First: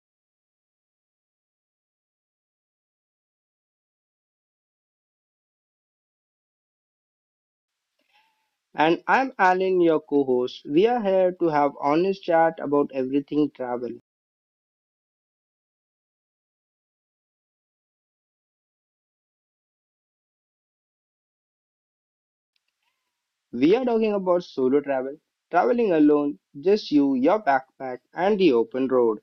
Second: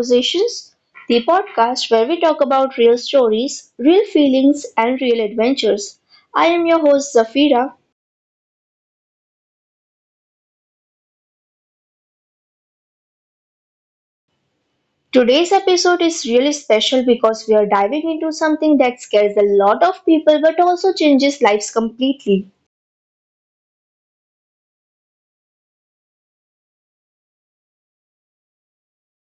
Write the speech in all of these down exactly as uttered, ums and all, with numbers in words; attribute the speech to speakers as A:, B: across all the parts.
A: Conversations, the podcast where we talk about real stories, real feelings, and real adventures. I am your host Zafira.
B: And I'm Alan, your co host. We are here to have honest chat about everything travel.
A: Today's episode is really special because we are diving into something that scares a lot of people but also changes lives completely.
B: We are talking about solo travel, traveling alone, just you, your backpack, and the open road.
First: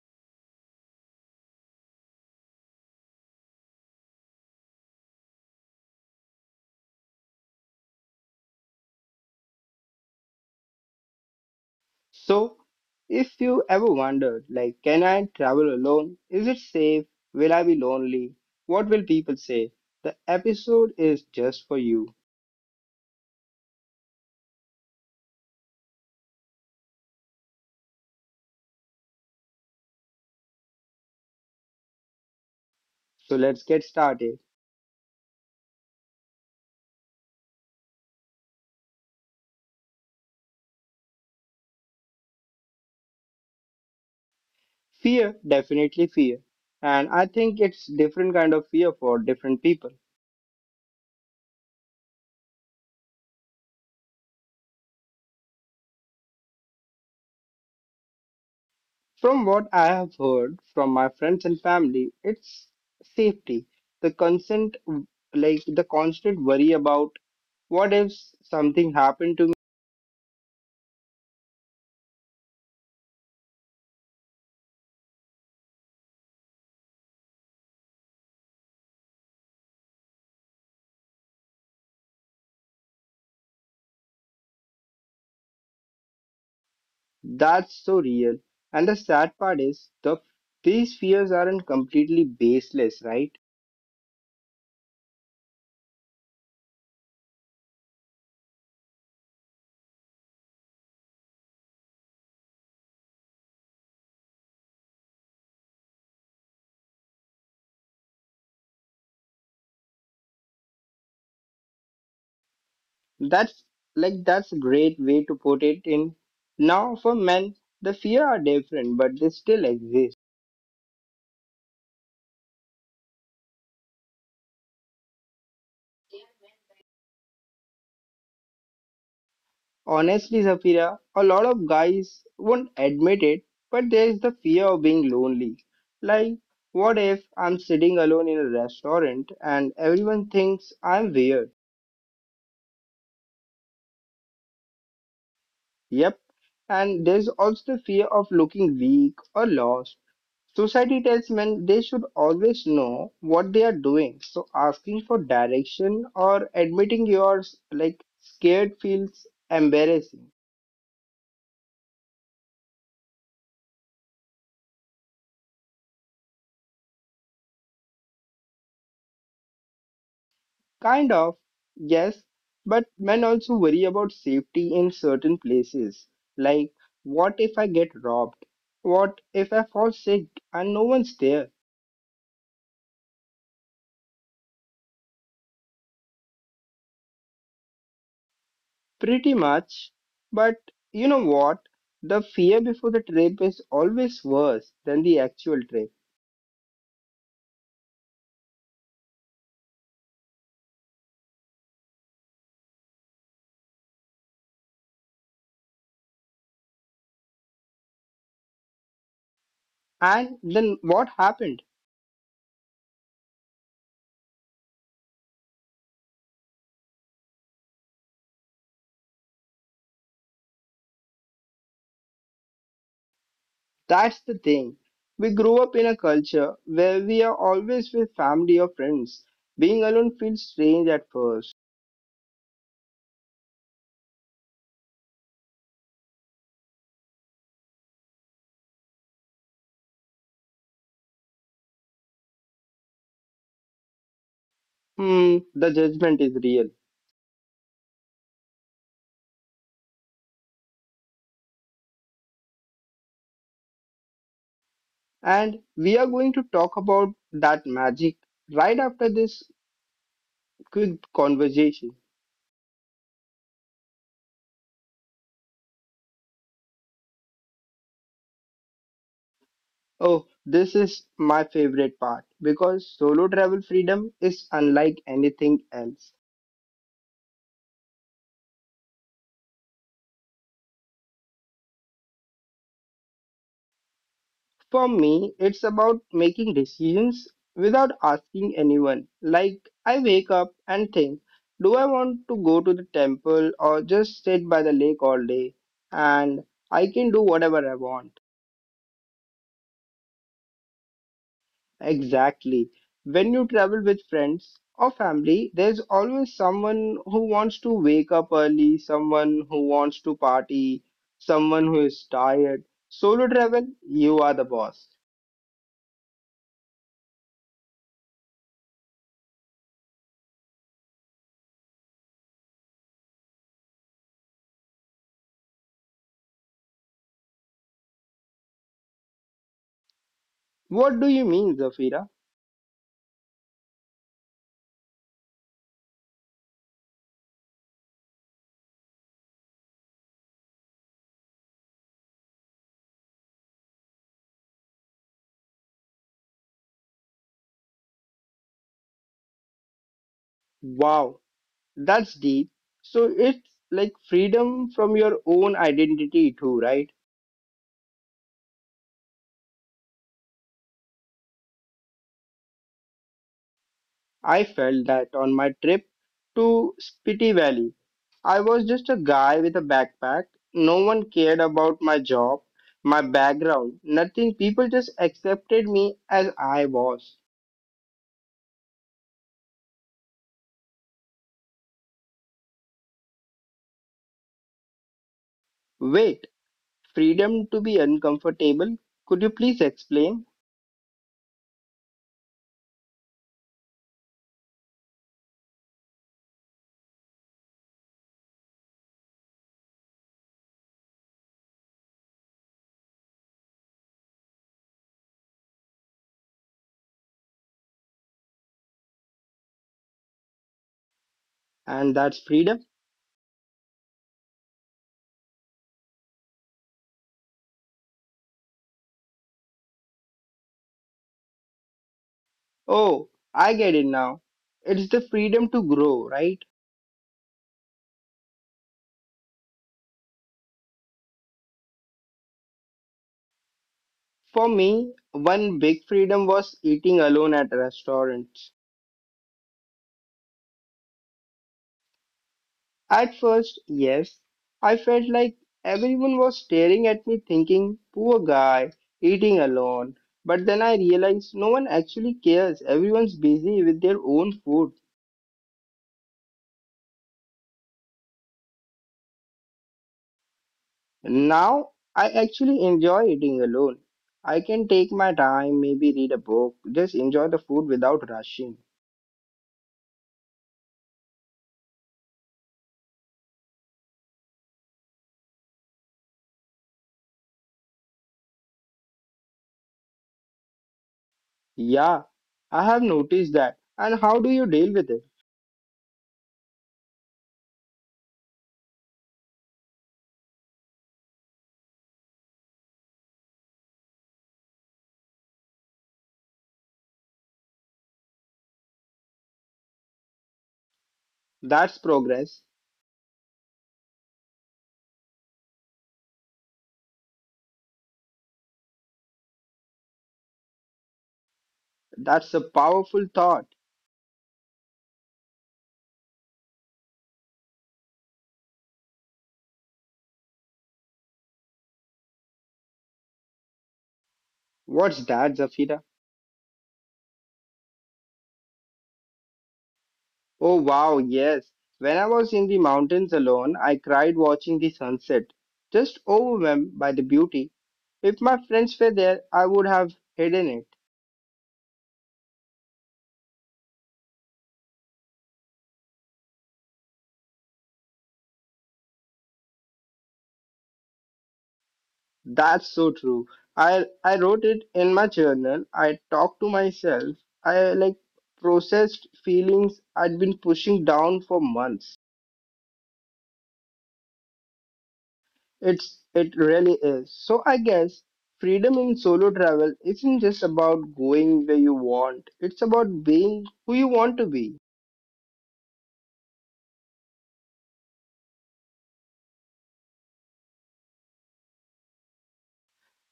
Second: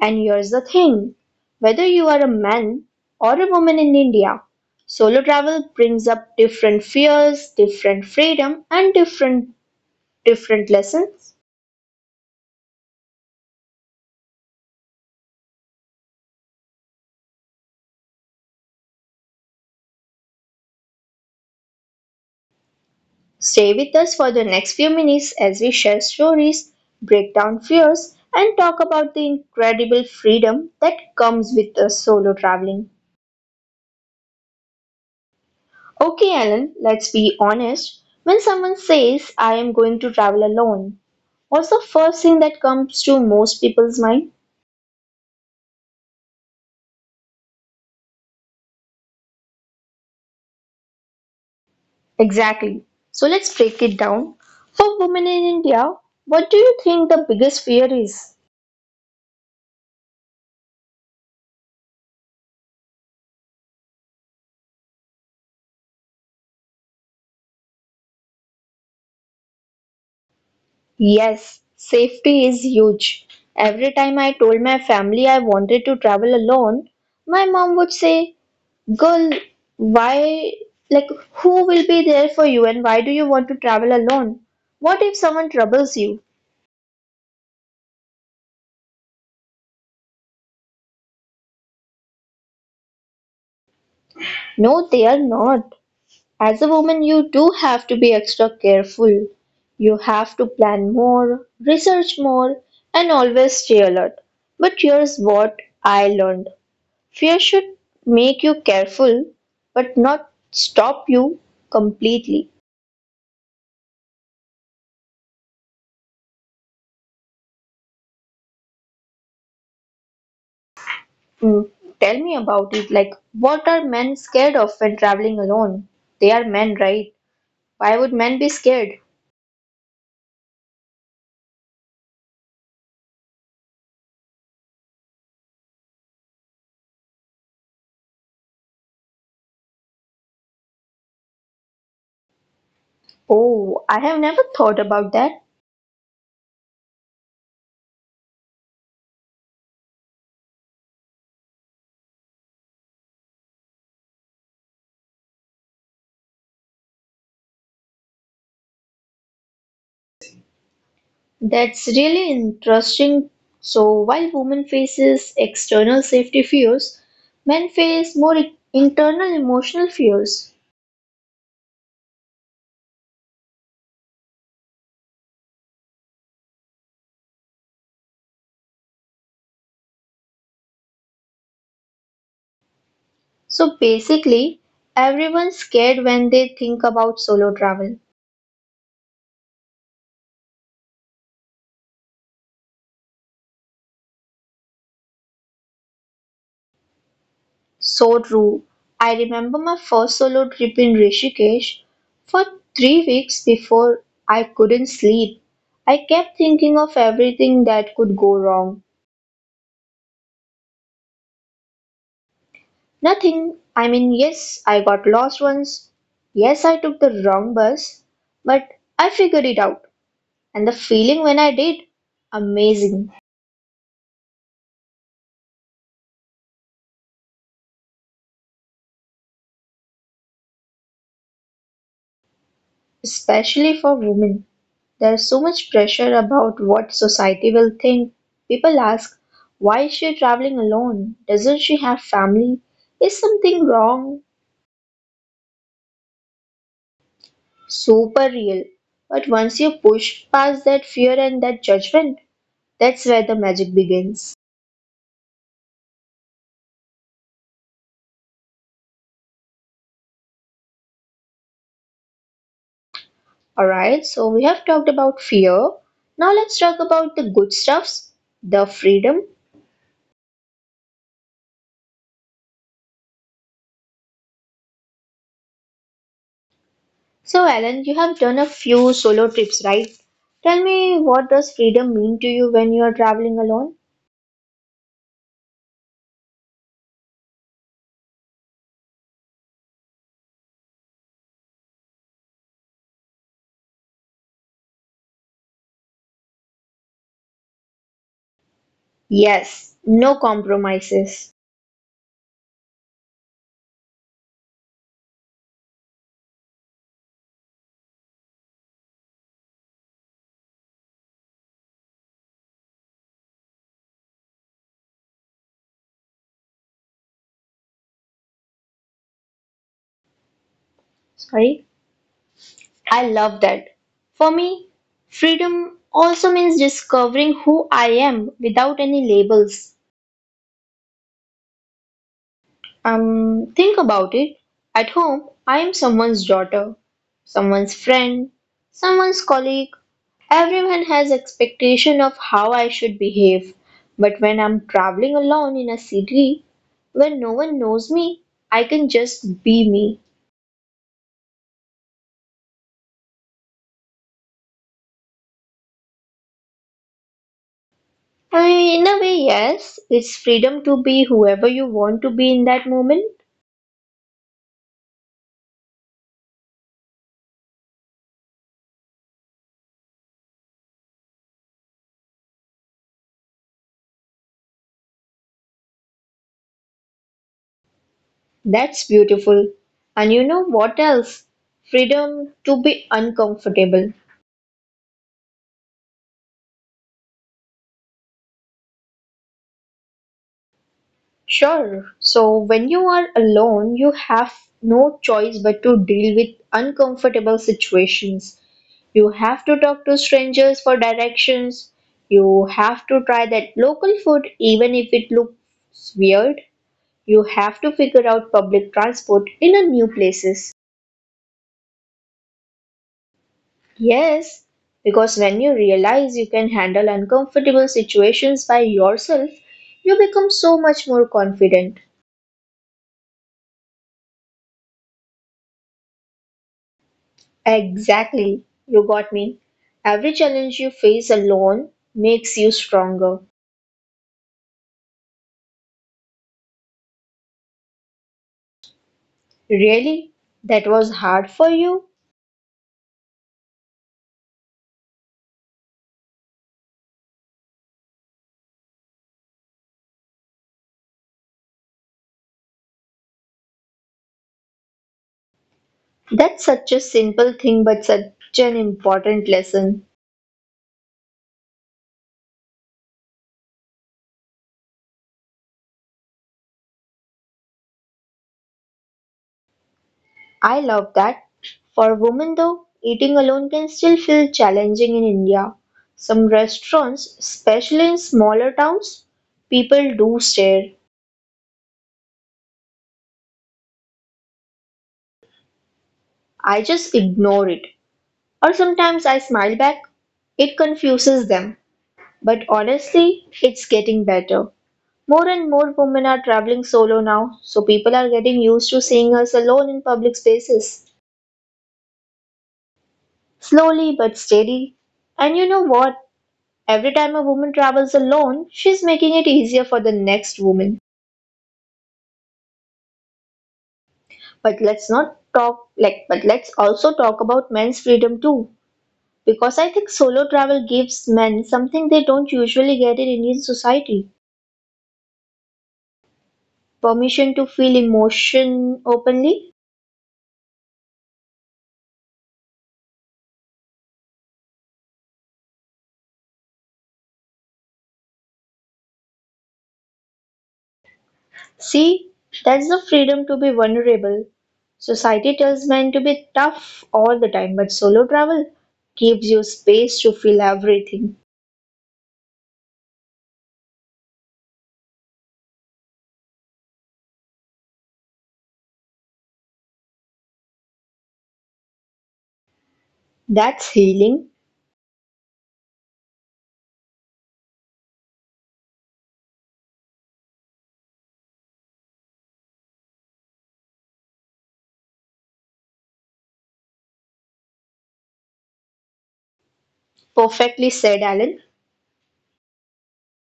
A: And here's the thing, whether you are a man or a woman in India, solo travel brings up different fears, different freedom, and different different lessons.
B: So, if you ever wondered, like, can I travel alone? Is it safe? Will I be lonely? What will people say? The episode is just for you.
A: Stay with us for the next few minutes as we share stories, break down fears, and talk about the incredible freedom that comes with a solo traveling.
B: So, let's get started.
A: Okay, Alan, let's be honest. When someone says, I am going to travel alone, what's the first thing that comes to most people's mind?
B: Fear, definitely fear. And I think it's different kind of fear for different people.
A: Exactly. So let's break it down. For women in India, what do you think the biggest fear is?
B: From what I have heard from my friends and family, it's safety. The constant, like the constant worry about what if something happened to me,
A: Yes, safety is huge. Every time I told my family I wanted to travel alone, my mom would say, girl, why, like, who will be there for you and why do you want to travel alone? What if someone troubles you?
B: that's so real. And the sad part is, the these fears aren't completely baseless, right?
A: No, they are not. As a woman, you do have to be extra careful. You have to plan more, research more, and always stay alert. But here's what I learned. Fear should make you careful, but not stop you completely.
B: That's like that's a great way to put it. In now, for men, the fear are different, but they still exist.
A: Mm, tell me about it. Like, what are men scared of when traveling alone? They are men, right? Why would men be scared?
B: Honestly, Zafira, a lot of guys won't admit it, but there is the fear of being lonely. Like, what if I'm sitting alone in a restaurant and everyone thinks I'm weird?
A: Oh, I have never thought about that.
B: Yep. And there's also the fear of looking weak or lost. Society tells men they should always know what they are doing, so asking for direction or admitting you're like scared feels embarrassing.
A: That's really interesting. So, while women faces external safety fears, men face more i- internal emotional fears.
B: Kind of, yes, but men also worry about safety in certain places. Like, what if I get robbed? What if I fall sick and no one's there?
A: So basically, everyone's scared when they think about solo travel.
B: Pretty much. But you know what? The fear before the trip is always worse than the actual trip.
A: So true. I remember my first solo trip in Rishikesh. For three weeks before, I couldn't sleep. I kept thinking of everything that could go wrong.
B: And then what happened?
A: Nothing. I mean, yes, I got lost once. Yes, I took the wrong bus. But I figured it out. And the feeling when I did, amazing.
B: That's the thing. We grow up in a culture where we are always with family or friends. Being alone feels strange at first.
A: Especially for women. There's so much pressure about what society will think. People ask, why is she traveling alone? Doesn't she have family? Is something wrong?
B: Hmm, the judgment is real.
A: Super real. But once you push past that fear and that judgment, that's where the magic begins.
B: And we are going to talk about that magic right after this quick conversation.
A: Alright, so we have talked about fear. Now let's talk about the good stuffs, the freedom.
B: Oh, this is my favorite part because solo travel freedom is unlike anything else.
A: So, Alan, you have done a few solo trips, right? Tell me, what does freedom mean to you when you are traveling alone?
B: For me, it's about making decisions without asking anyone. Like, I wake up and think, do I want to go to the temple or just sit by the lake all day? And I can do whatever I want.
A: Yes, no compromises.
B: Exactly. When you travel with friends or family, there's always someone who wants to wake up early, someone who wants to party, someone who is tired. Solo travel, you are the boss.
A: Sorry, I love that. For me, freedom also means discovering who I am without any labels.
B: What do you mean, Zafira?
A: Um, think about it. At home, I am someone's daughter, someone's friend, someone's colleague. Everyone has expectation of how I should behave. But when I'm traveling alone in a city where no one knows me, I can just be me.
B: Wow, that's deep. So it's like freedom from your own identity, too, right?
A: Uh, in a way, yes, it's freedom to be whoever you want to be in that moment.
B: I felt that on my trip to Spiti Valley. I was just a guy with a backpack. No one cared about my job, my background, nothing. People just accepted me as I was.
A: That's beautiful. And you know what else? Freedom to be uncomfortable.
B: Wait, freedom to be uncomfortable? Could you please explain?
A: Sure. So when you are alone, you have no choice but to deal with uncomfortable situations. You have to talk to strangers for directions. You have to try that local food even if it looks weird. You have to figure out public transport in a new places.
B: And that's freedom?
A: Yes, because when you realize you can handle uncomfortable situations by yourself, you become so much more confident.
B: Oh, I get it now. It's the freedom to grow, right?
A: Exactly, you got me. Every challenge you face alone makes you stronger.
B: For me, one big freedom was eating alone at restaurants.
A: Really? That was hard for you?
B: At first, yes, I felt like everyone was staring at me thinking, poor guy, eating alone. But then I realized no one actually cares. Everyone's busy with their own food.
A: That's such a simple thing, but such an important lesson.
B: Now I actually enjoy eating alone. I can take my time, maybe read a book, just enjoy the food without rushing.
A: I love that. For women though, eating alone can still feel challenging in India. Some restaurants, especially in smaller towns, people do stare.
B: Yeah, I have noticed that. And how do you deal with it?
A: I just ignore it. Or sometimes I smile back. It confuses them. But honestly, it's getting better. More and more women are traveling solo now, so people are getting used to seeing us alone in public spaces.
B: That's progress.
A: Slowly but steady. And you know what? Every time a woman travels alone, she's making it easier for the next woman.
B: That's a powerful thought.
A: But let's not talk like but let's also talk about men's freedom too. Because I think solo travel gives men something they don't usually get in Indian society.
B: What's that, Zafira?
A: Permission to feel emotion openly.
B: Oh wow, yes. When I was in the mountains alone, I cried watching the sunset, just overwhelmed by the beauty. If my friends were there, I would have hidden it.
A: See, that's the freedom to be vulnerable. Society tells men to be tough all the time, but solo travel gives you space to feel everything.
B: That's so true. I I wrote it in my journal. I talked to myself. I like processed feelings I'd been pushing down for months.
A: That's healing.
B: It's it really is. So I guess freedom in solo travel isn't just about going where you want. It's about being who you want to be.
A: Perfectly said, Alan.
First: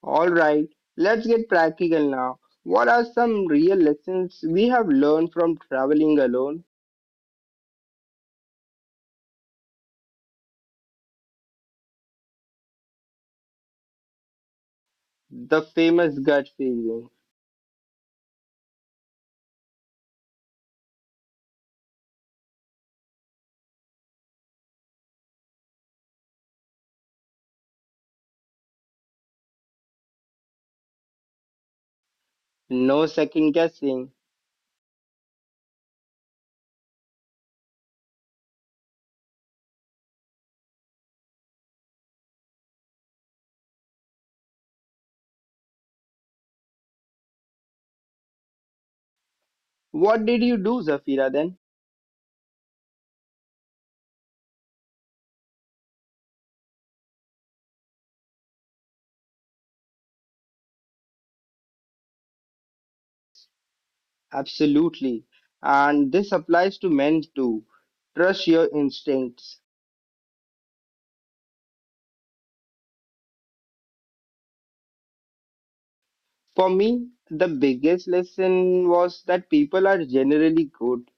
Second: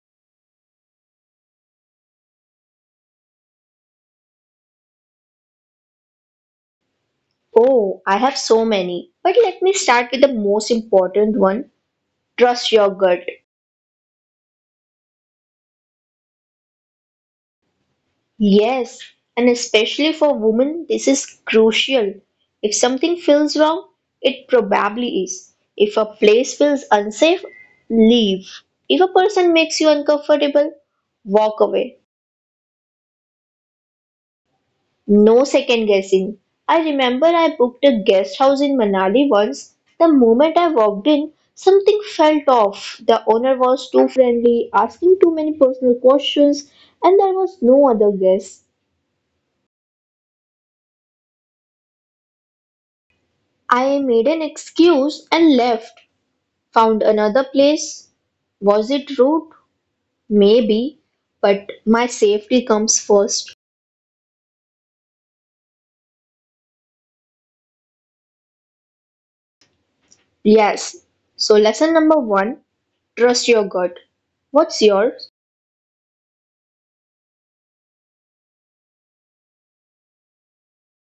B: Alright, let's get practical now. What are some real lessons we have learned from traveling alone?
A: Oh, I have so many. But let me start with the most important one: trust your gut.
B: The famous gut feeling.
A: Yes, and especially for women, this is crucial. If something feels wrong, it probably is. If a place feels unsafe, leave. If a person makes you uncomfortable, walk away.
B: No second guessing.
A: No second guessing. I remember I booked a guest house in Manali once. The moment I walked in, something felt off. The owner was too friendly, asking too many personal questions, and there was no other guest.
B: What did you do, Zafira, then?
A: I made an excuse and left. Found another place. Was it rude? Maybe, but my safety comes first.
B: Absolutely. And this applies to men too. Trust your instincts.
A: Yes. So, lesson number one: trust your gut. What's yours?
B: For me, the biggest lesson was that people are generally good.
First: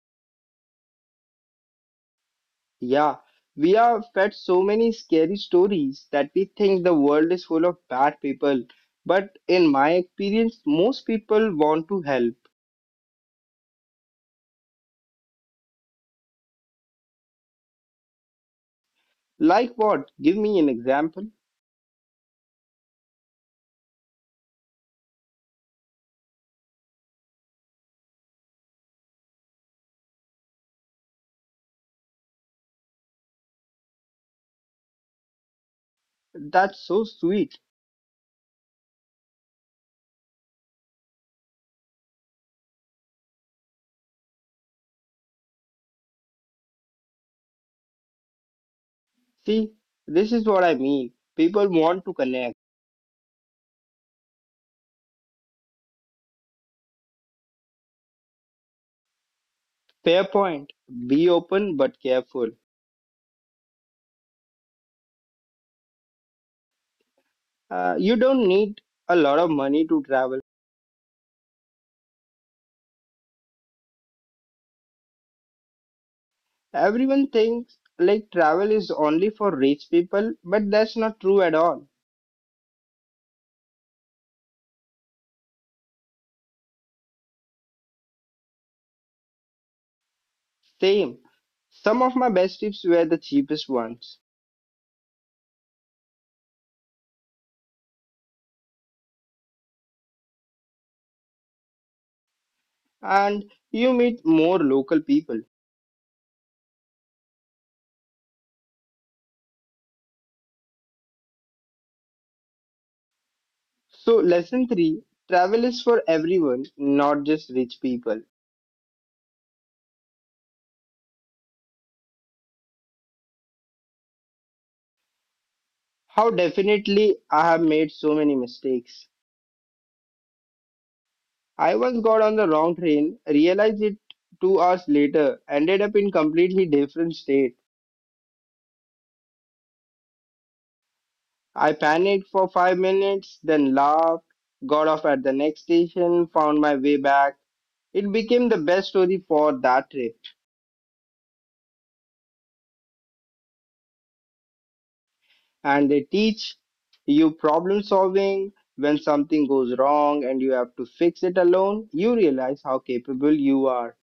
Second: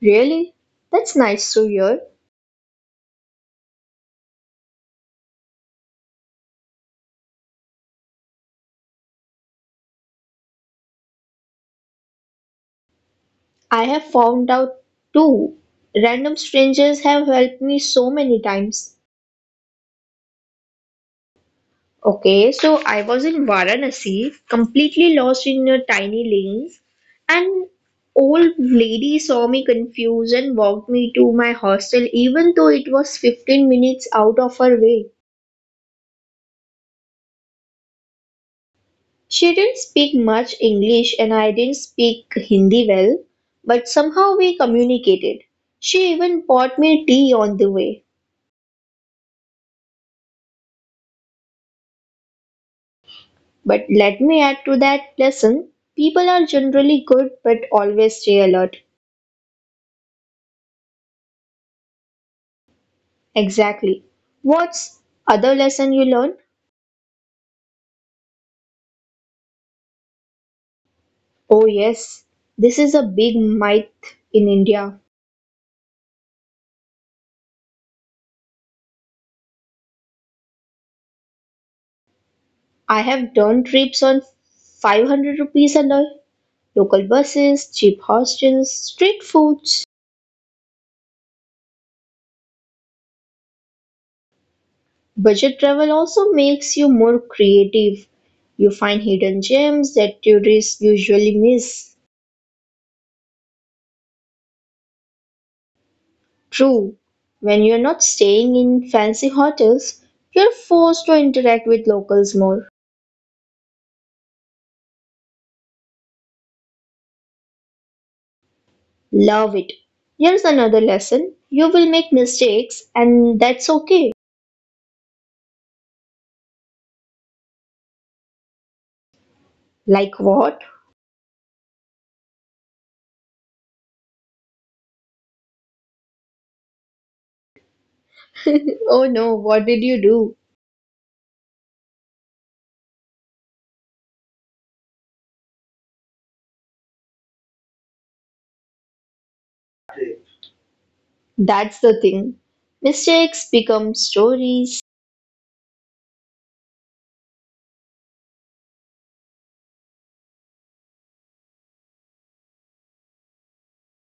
A: Really? That's nice to hear.
B: Yeah, we are fed so many scary stories that we think the world is full of bad people. But in my experience, most people want to help.
A: I have found out too. Random strangers have helped me so many times.
B: Like what? Give me an example.
A: Okay, so I was in Varanasi, completely lost in a tiny lane. An old lady saw me confused and walked me to my hostel, even though it was fifteen minutes out of her way.
B: That's so sweet.
A: She didn't speak much English and I didn't speak Hindi well, but somehow we communicated. She even bought me tea on the way.
B: See, this is what I mean. People want to connect.
A: But let me add to that lesson: people are generally good but always stay alert.
B: Fair point. Be open but careful.
A: Exactly. What's other lesson you learn?
B: Uh, you don't need a lot of money to travel.
A: Oh, yes, this is a big myth in India.
B: Everyone thinks like travel is only for rich people, but that's not true at all.
A: I have done trips on five hundred rupees a night, local buses, cheap hostels, street foods.
B: Same. Some of my best tips were the cheapest ones,
A: Budget travel also makes you more creative. You find hidden gems that tourists usually miss.
B: and you meet more local people.
A: True, when you're not staying in fancy hotels, you're forced to interact with locals more.
B: So, lesson three, travel is for everyone, not just rich people.
A: Love it. Here's another lesson: you will make mistakes, and that's okay.
B: How definitely I have made so many mistakes.
A: Like what?
B: I once got on the wrong train, realized it two hours later, ended up in completely different state.
A: Oh no, what did you do?
B: I panicked for five minutes, then laughed, got off at the next station, found my way back. It became the best story for that trip.
A: That's the thing. Mistakes become stories.
B: And they teach you problem solving. When something goes wrong and you have to fix it alone, you realize how capable you are.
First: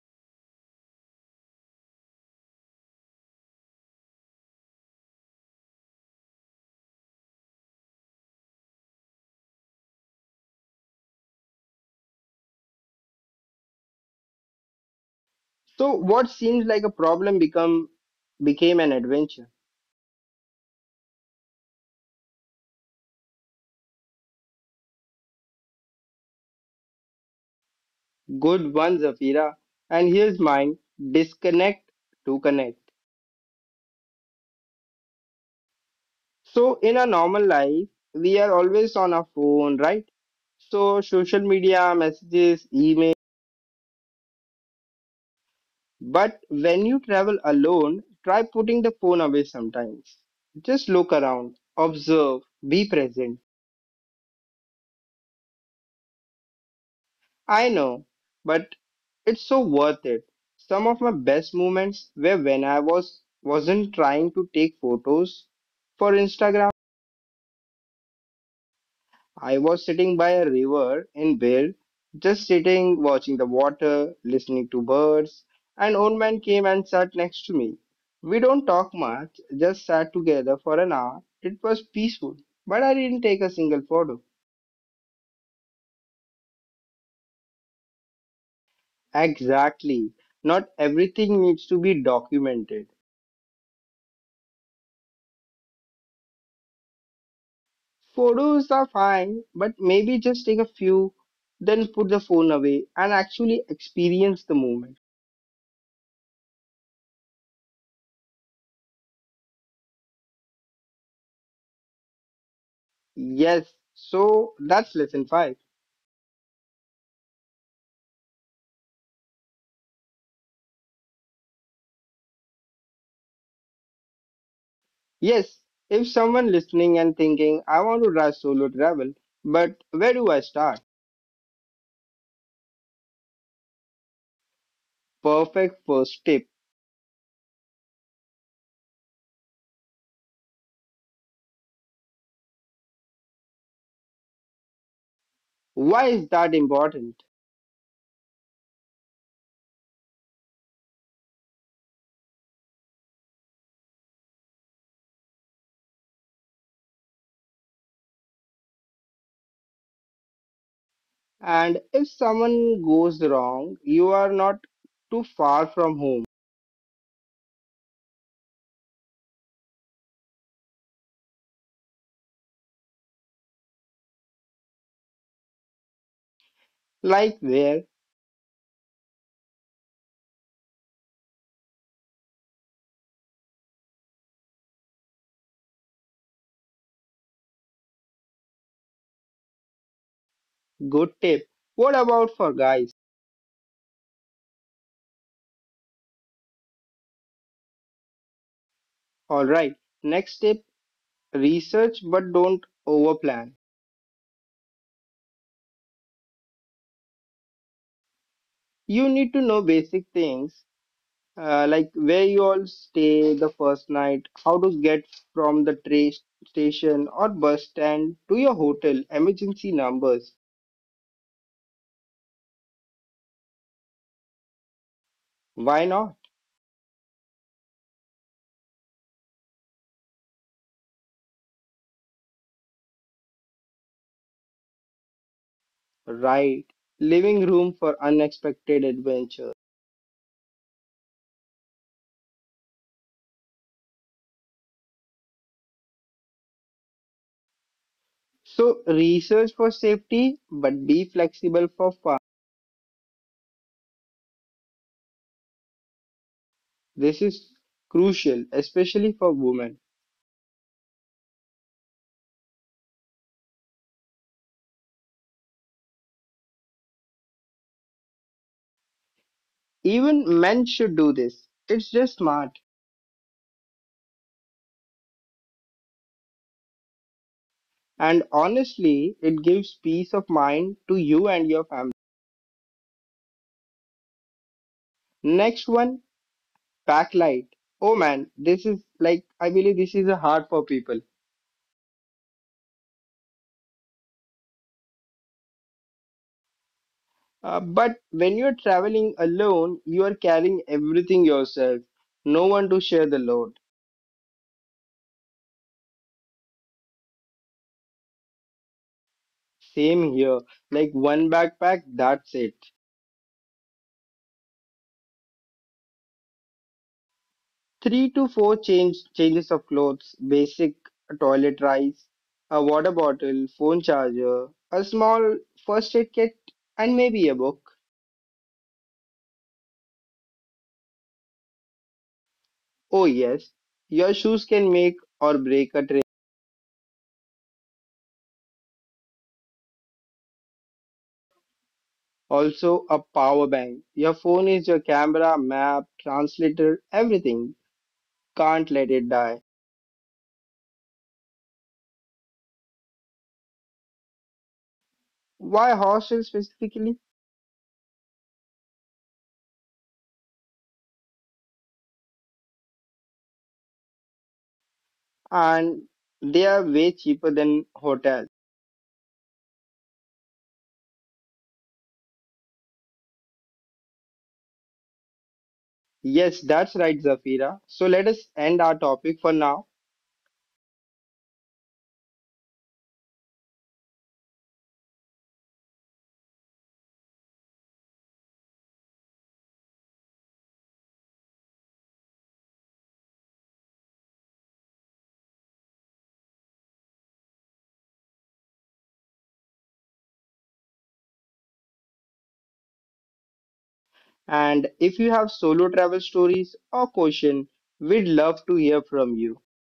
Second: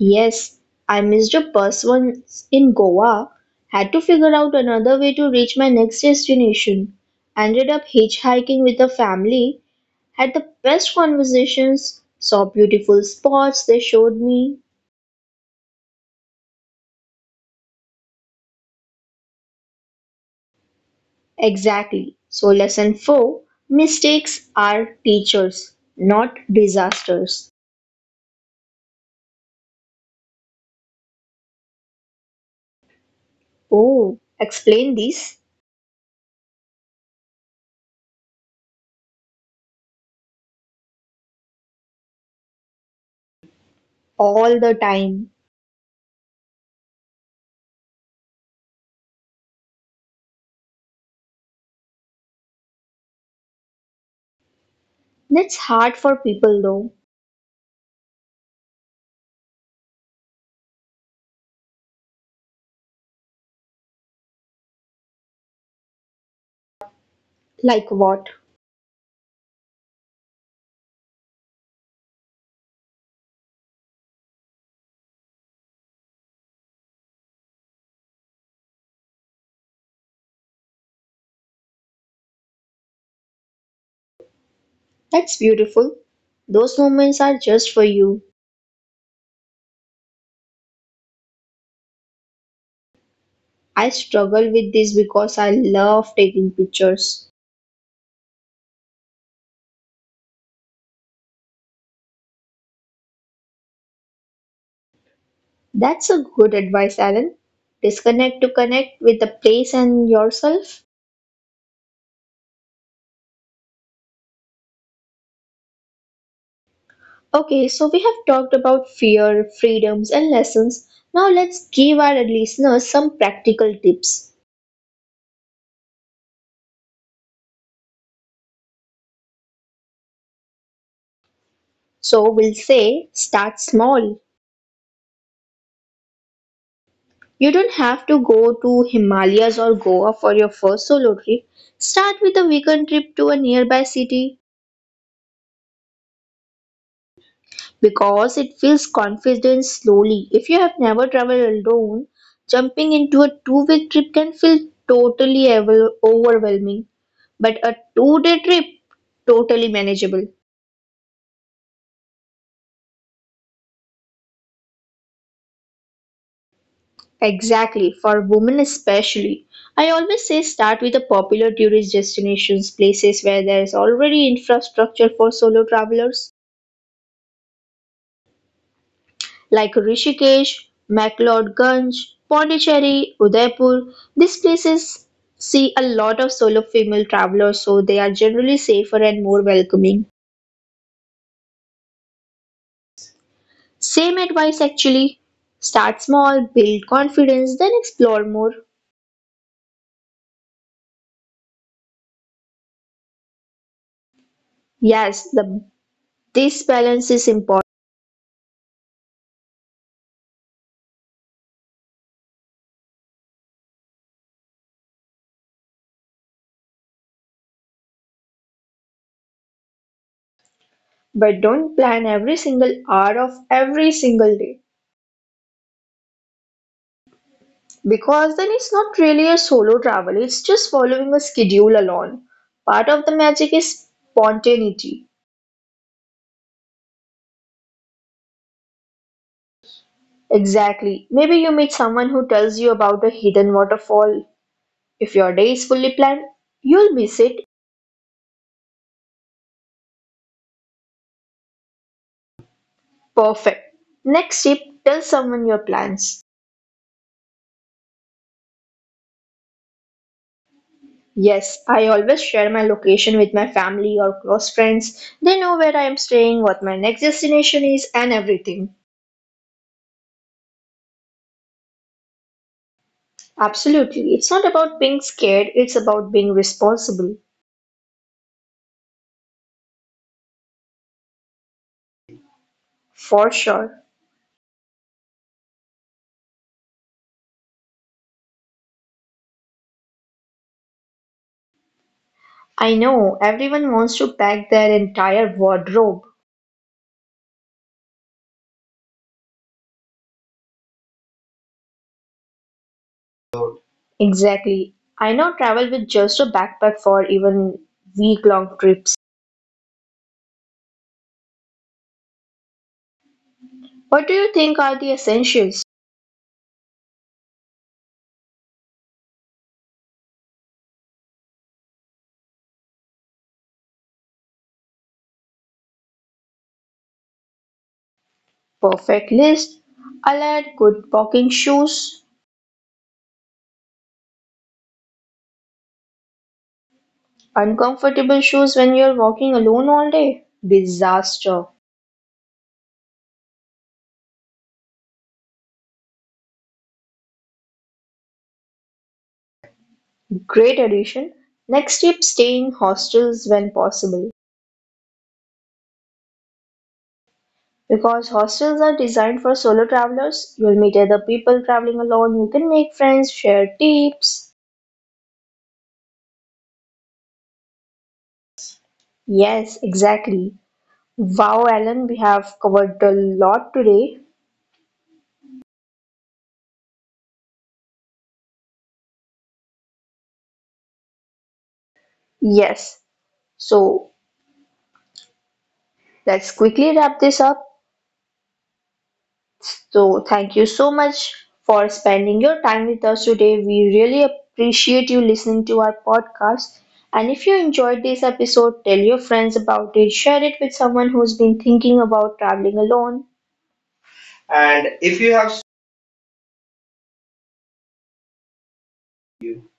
A: Yes, I missed a bus once in Goa, had to figure out another way to reach my next destination. Ended up hitchhiking with a family. Had the best conversations, saw beautiful spots they showed me.
B: So what seems like a problem become became an adventure.
A: Exactly. So, lesson four: mistakes are teachers, not disasters.
B: Good one, Zafira. And here's mine, disconnect to connect.
A: Oh, explain this
B: So in a normal life, we are always on our phone, right? So social media, messages, email.
A: all the time.
B: But when you travel alone, try putting the phone away sometimes. Just look around, observe, be present.
A: That's hard for people though.
B: I know, but it's so worth it. Some of my best moments were when I was wasn't trying to take photos for Instagram.
A: Like what?
B: I was sitting by a river in Bale, just sitting, watching the water, listening to birds. An old man came and sat next to me. We don't talk much, just sat together for an hour. It was peaceful, but I didn't take a single photo.
A: That's beautiful. Those moments are just for you.
B: Exactly. Not everything needs to be documented.
A: I struggle with this because I love taking pictures.
B: Photos are fine, but maybe just take a few, then put the phone away and actually experience the moment.
A: That's a good advice, Alan. Disconnect to connect with the place and yourself.
B: Yes, so that's lesson five.
A: Okay, so we have talked about fear, freedoms, and lessons. Now let's give our listeners some practical tips.
B: Yes, if someone listening and thinking, I want to try solo travel, but where do I start?
A: So we'll say start small.
B: Perfect first tip.
A: You don't have to go to Himalayas or Goa for your first solo trip. Start with a weekend trip to a nearby city
B: Why is that important?
A: because it builds confidence slowly. If you have never traveled alone, jumping into a two week trip can feel totally ever- overwhelming, but a two day trip totally manageable.
B: And if someone goes wrong, you are not too far from home.
A: Exactly, for women especially. I always say start with the popular tourist destinations, places where there is already infrastructure for solo travelers,
B: Like where?
A: like Rishikesh, McLeodganj, Pondicherry, Udaipur. These places see a lot of solo female travelers, so they are generally safer and more welcoming.
B: Good tip. What about for guys?
A: Same advice actually. Start small, build confidence, then explore more.
B: Alright, next tip, research but don't overplan.
A: Yes, the, this balance is important.
B: You need to know basic things. Uh, like where you all stay the first night, how to get from the train station or bus stand to your hotel, emergency numbers.
A: But don't plan every single hour of every single day
B: Why not?
A: because then it's not really a solo travel, it's just following a schedule alone. Part of the magic is spontaneity.
B: Right. Living room for unexpected adventure.
A: Exactly. Maybe you meet someone who tells you about a hidden waterfall. If your day is fully planned, you'll miss it.
B: So research for safety, but be flexible for fun.
A: Perfect. Next tip: tell someone your plans.
B: This is crucial, especially for women.
A: Yes, I always share my location with my family or close friends. They know where I am staying, what my next destination is, and everything.
B: Even men should do this. It's just smart.
A: Absolutely. It's not about being scared, it's about being responsible.
B: And honestly, it gives peace of mind to you and your family.
A: For sure.
B: Next one, backlight. Oh man, this is like, I believe this is a hard for people.
A: I know everyone wants to pack their entire wardrobe.
B: Uh, but when you're traveling alone, you are carrying everything yourself. No one to share the load.
A: Exactly. I now travel with just a backpack for even week long trips.
B: Same here. Like one backpack, that's it.
A: What do you think are the essentials?
B: Three to four change changes of clothes, basic toilet rice, a water bottle, phone charger, a small first aid kit, and maybe a book.
A: Perfect list. I'll add good walking shoes,
B: Oh yes, your shoes can make or break a trip.
A: uncomfortable shoes when you're walking alone all day. Disaster.
B: Also, a power bank. Your phone is your camera, map, translator, everything. Can't let it die.
A: Great addition. Next tip: stay in hostels when possible.
B: Why hostels specifically?
A: Because hostels are designed for solo travelers, you'll meet other people traveling alone, you can make friends, share tips.
B: And they are way cheaper than hotels.
A: Yes, exactly. Wow, Alan, we have covered a lot today.
B: Yes, that's right, Zafira. So let us end our topic for now.
A: Yes, so let's quickly wrap this up. So, thank you so much for spending your time with us today. We really appreciate you listening to our podcast. And if you enjoyed this episode, tell your friends about it, share it with someone who's been thinking about traveling alone.
B: And
A: And
B: if
A: if
B: you
A: you
B: have
A: have
B: solo travel stories or question, we'd love to hear from you.
A: you,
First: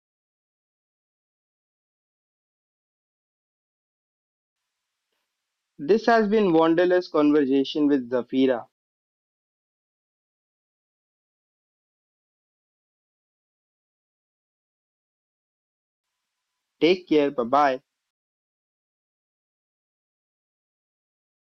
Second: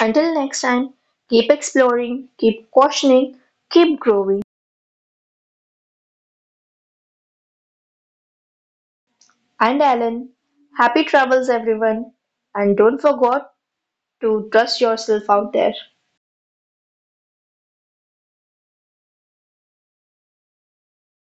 A: until next time, keep exploring, keep questioning, keep growing.
B: This has been Wanderlust Conversation with Zafira.
A: And Alan, happy travels everyone. And don't forget to trust yourself out there.
B: Take care. Bye bye.